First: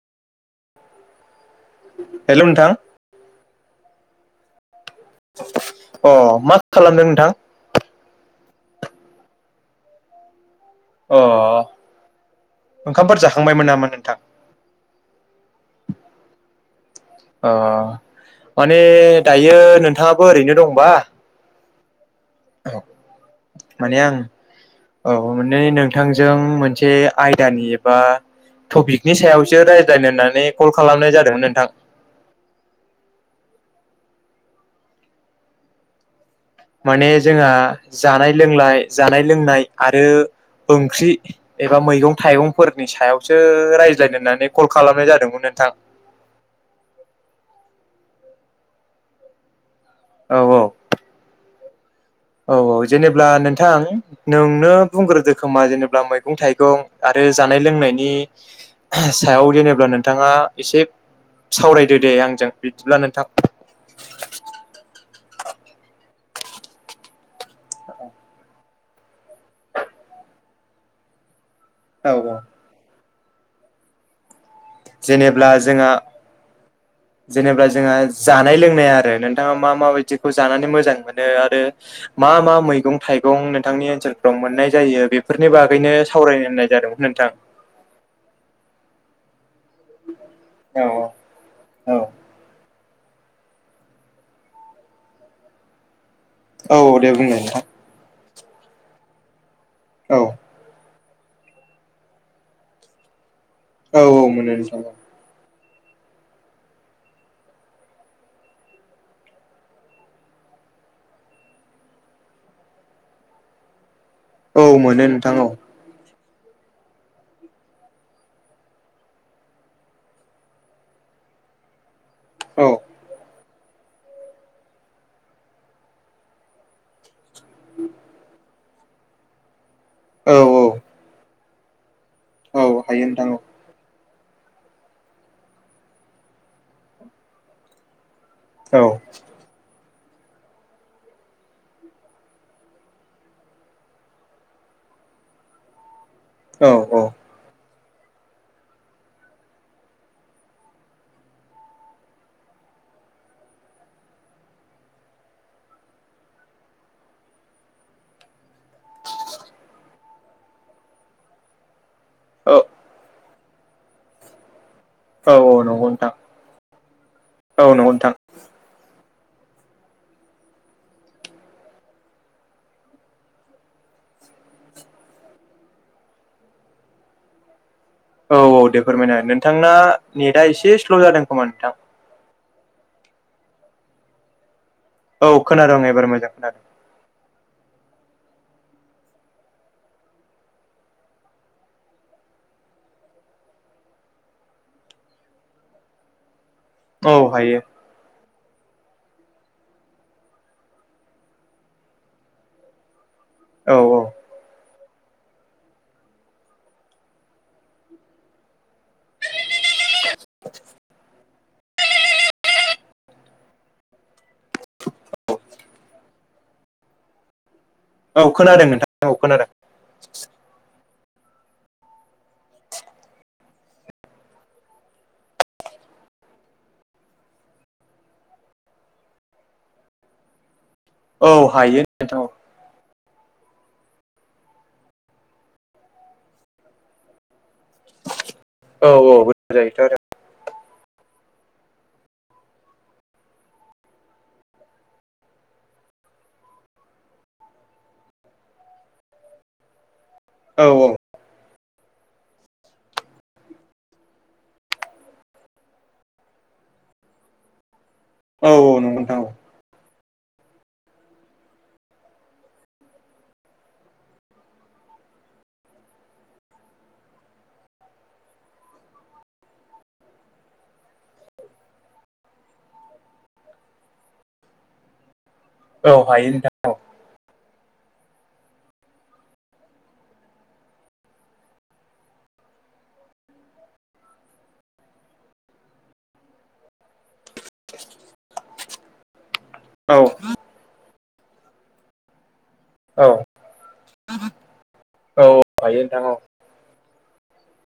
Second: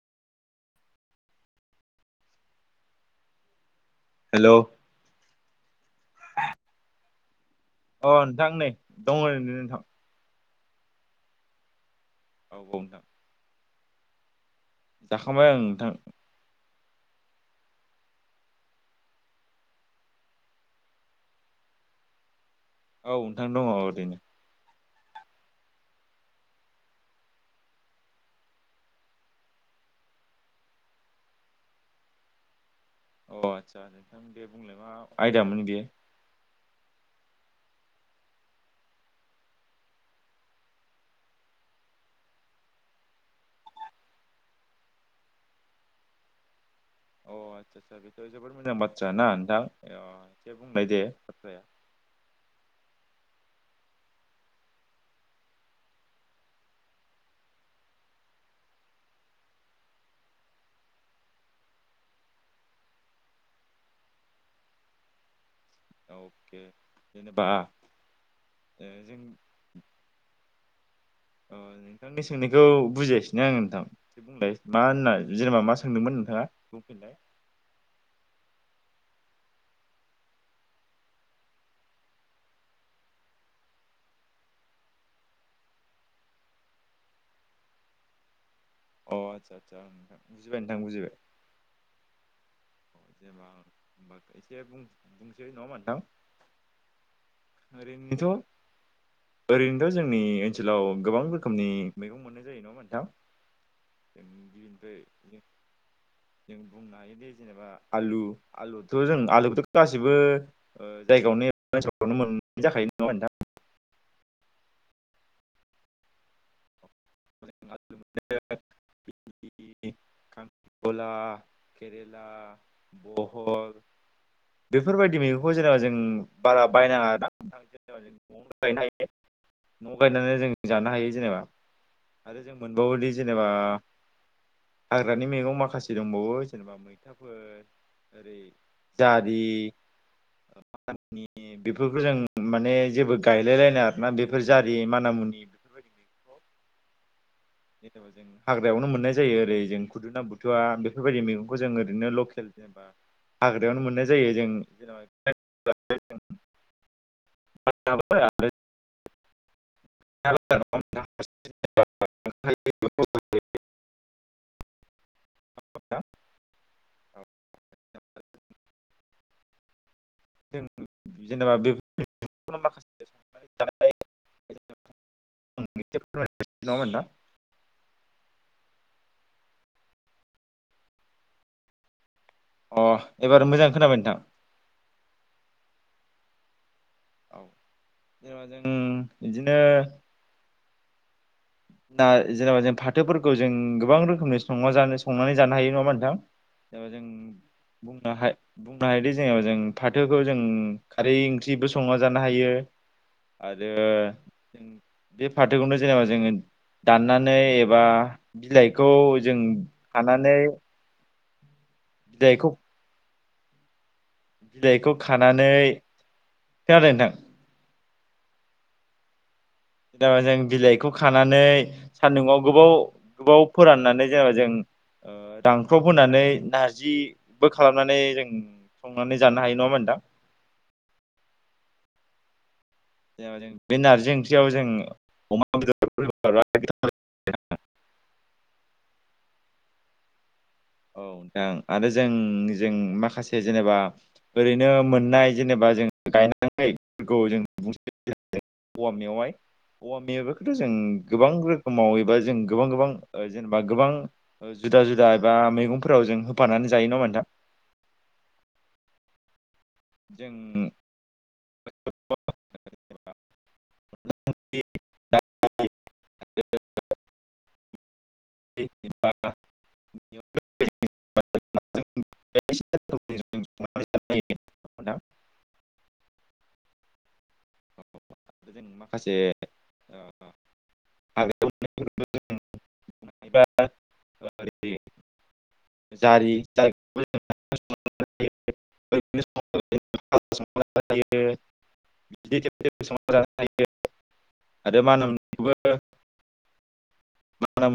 हेल' नोंथां हेल' अ मा खालामदों नोंथां अ नोंथां नै दङ' ओरैनो नोंथां अ औ नोंथां ओंखामफोर जाखांबायमोन नामा नोंथां जाखांबाय ओं नोंथां अ माने दायो नोंथाङाबो ओरैनो दंबा औ नोंथां दङ माने आं ओरैनो औ माने नोंथांजों मोनसे आयदानि एबा टपिकनि सायावसो रायज्लायनो होननानै कल खालामनाय जादोंमोन नोंथां अ आस्सा नोंथां दे बुंलाय मा आयदामोन बेयो माने जोंहा जानाय लोंनाय जानाय लोंनाय आरो ओंख्रि एबा मैगं थाइगंफोरनि सायावसो रायज्लायनो होननानै कल खालामनाय जादोंमोन। थां [inaudible] अ आस्सा आस्सा बेथ' जोबोद मोजां बाथ्रा ना नोंथां एसे औ दे औ बुंबाय दे बाथ्राया औ औ जेनेब्ला नोंथां नोंनो बुंग्रोदो खोमा जेनेबा मैगं थाइगं आरो जानाय लोंनायनि सायाव जेनेबा नोंथाङा एसे सावरायदो दे आंजों बिदिब्ला नोंथां अके जेनेबा जों अ नोंथांनि सोंनायखौ बुजियासैनो आङो नोंथां बुंलाय मा होनना जेनेब्ला जेनेबा मा जोंहा सोंदोंमोन नोंथाङा बुंफिनलाय जेनेबा जोंहा जानाय लोंनाय आरो नोंथाङा मा मा बायदिखौ जानानै मोजां मोनो आरो मा मा मैगं थाइगं नोंथांनि ओनसोल फ्राव मोननाय जायो बेफोरनि बागैनो सावरायनाय जादोंमोन नोंथां अ आदसा आदसा नोंथां बुजिबाय नोंथां औ बुजिबाय औ औ जेबा होनबा एसे बुंसै नङा होनबा नोंथां औ दे बुंनाय नोंथां ओरैनोथ' ओरैनोथ' औ जोंनि ओनसोलाव गोबां रोखोमनि मैगं मोननाय जायो नङा होनबा नोंथां औ औ मोनो नोंथां औ जदिथ [unintelligible] जों बुंनो हायो जेनेबा आलु आलुथ' जों आलुखौथ' गासिबो जायगायावनो नो मोन जाखायो नङा होनबा नोंथां औ मोनो नोंथा औ [unintelligible] कांक्रिखला केरेला औ बहल बेफोरबायदि मैगंखौ जेनेबा जों बारा बायनाङा जेनेबा जों न'आवनो गायनो हायो। न' गायनानै औ जों औ जानो हायो जेनेबा आरो जों औ हायो मोनबावोदि नोंथां जेनेबा हाग्रानि मैगं माखासे दंबावो जेनेबा मैथाफोर ओरै औ। जारि नि बेफोरखौ जों माने जेबो गायलायलायनाङा आरोना बेफोर जारि माना मुनि ज [inaudible] [unintelligible] औ औ जेने'बा जों हाग्रायावनो मोननाय जायो ओरै जों खुदुना बुथुवा बेफोरबायदि मैगंखौ जों ओरैनो लकेल जेनेबा हाग्रायावनो मोननाय जायो जों जेनेबा आ [inaudible] [inaudible] औ [unintelligible] औ औ नंगौ नोंथां औ नंगौ नोथां जों जेनेबा बे माखासे [unintelligible] [inaudible] [unintelligible] [inaudible] नङाहोनबा नोंथां। औ औ दे फोरमायना हो नोंथांना नेटआ एसे स्ल' जादों खोमा नोंथां अ एबार मोजां खोनाबाय नोंथां औ खोनादों एबार मोजां खोनादों औ जेनेबा जों इदिनो दा जेनेबा जों फाथोफोरखौ जों गोबां रोखोमनि संना जानो संनानै जानो हायो नङा होनबा नोंथां जेनेबा औ हायो जों बुंनो हाय बुंनो हायोदि जेनेबा जों फाथोखौ जों खारै ओंख्रिबो संना जानो हायो आरो औ औ जों बे फाथोखौनो जेनेबा जोङो दाननानै एबा बिलाइखौ जों खानानै बिलायखौ बिलाइखौ खानानै खोनादों नोंथां औ खोनादों नोंथां औ खोनादों जेनेबा जों बिलाइखौ खानानै सान्दुंआव गोबाव गोबाव फोराननानै जेनेबा जों ओ रानख्रब होनानै नारजिबो खालामनानै जों संनानै जानो हायो नङा होनबा नोंथां नोंथां औ हायो नोंथां औ जेनेबा जों बे नारजि ओंख्रियाव जों अमा बेदर फोर होफाबा गोथाव जायो आरो औ औ मोजां जायोथ' आरो औ नोंथां आरो जों जों माखासे जेनेबा ओरैनो मोननाय जेनेबा जों गायनानै [unintelligible] [inaudible] खौ जों बुं औवा मेवहाय औवा मेवाखौथ' औ जों औ गोबां रो समाव एबा जों गोबां गोबां जेनेबा गोबां जुदा जुदा एबा मैगं फोराव जों होफानानै औ औ नंगौ नोंथां औ जों [unintelligible] [unintelligible] [unintelligible] औ हायो नोंथां औ जों माखासे ओ [unintelligible] जारि, जारिखौबो जों [unintelligible] औ संना जानो हायो, बिदै थेब थेब औ संना जानो हायो आरो माना औ मुनिखौबो हायो नोंथां औ। मानामुनि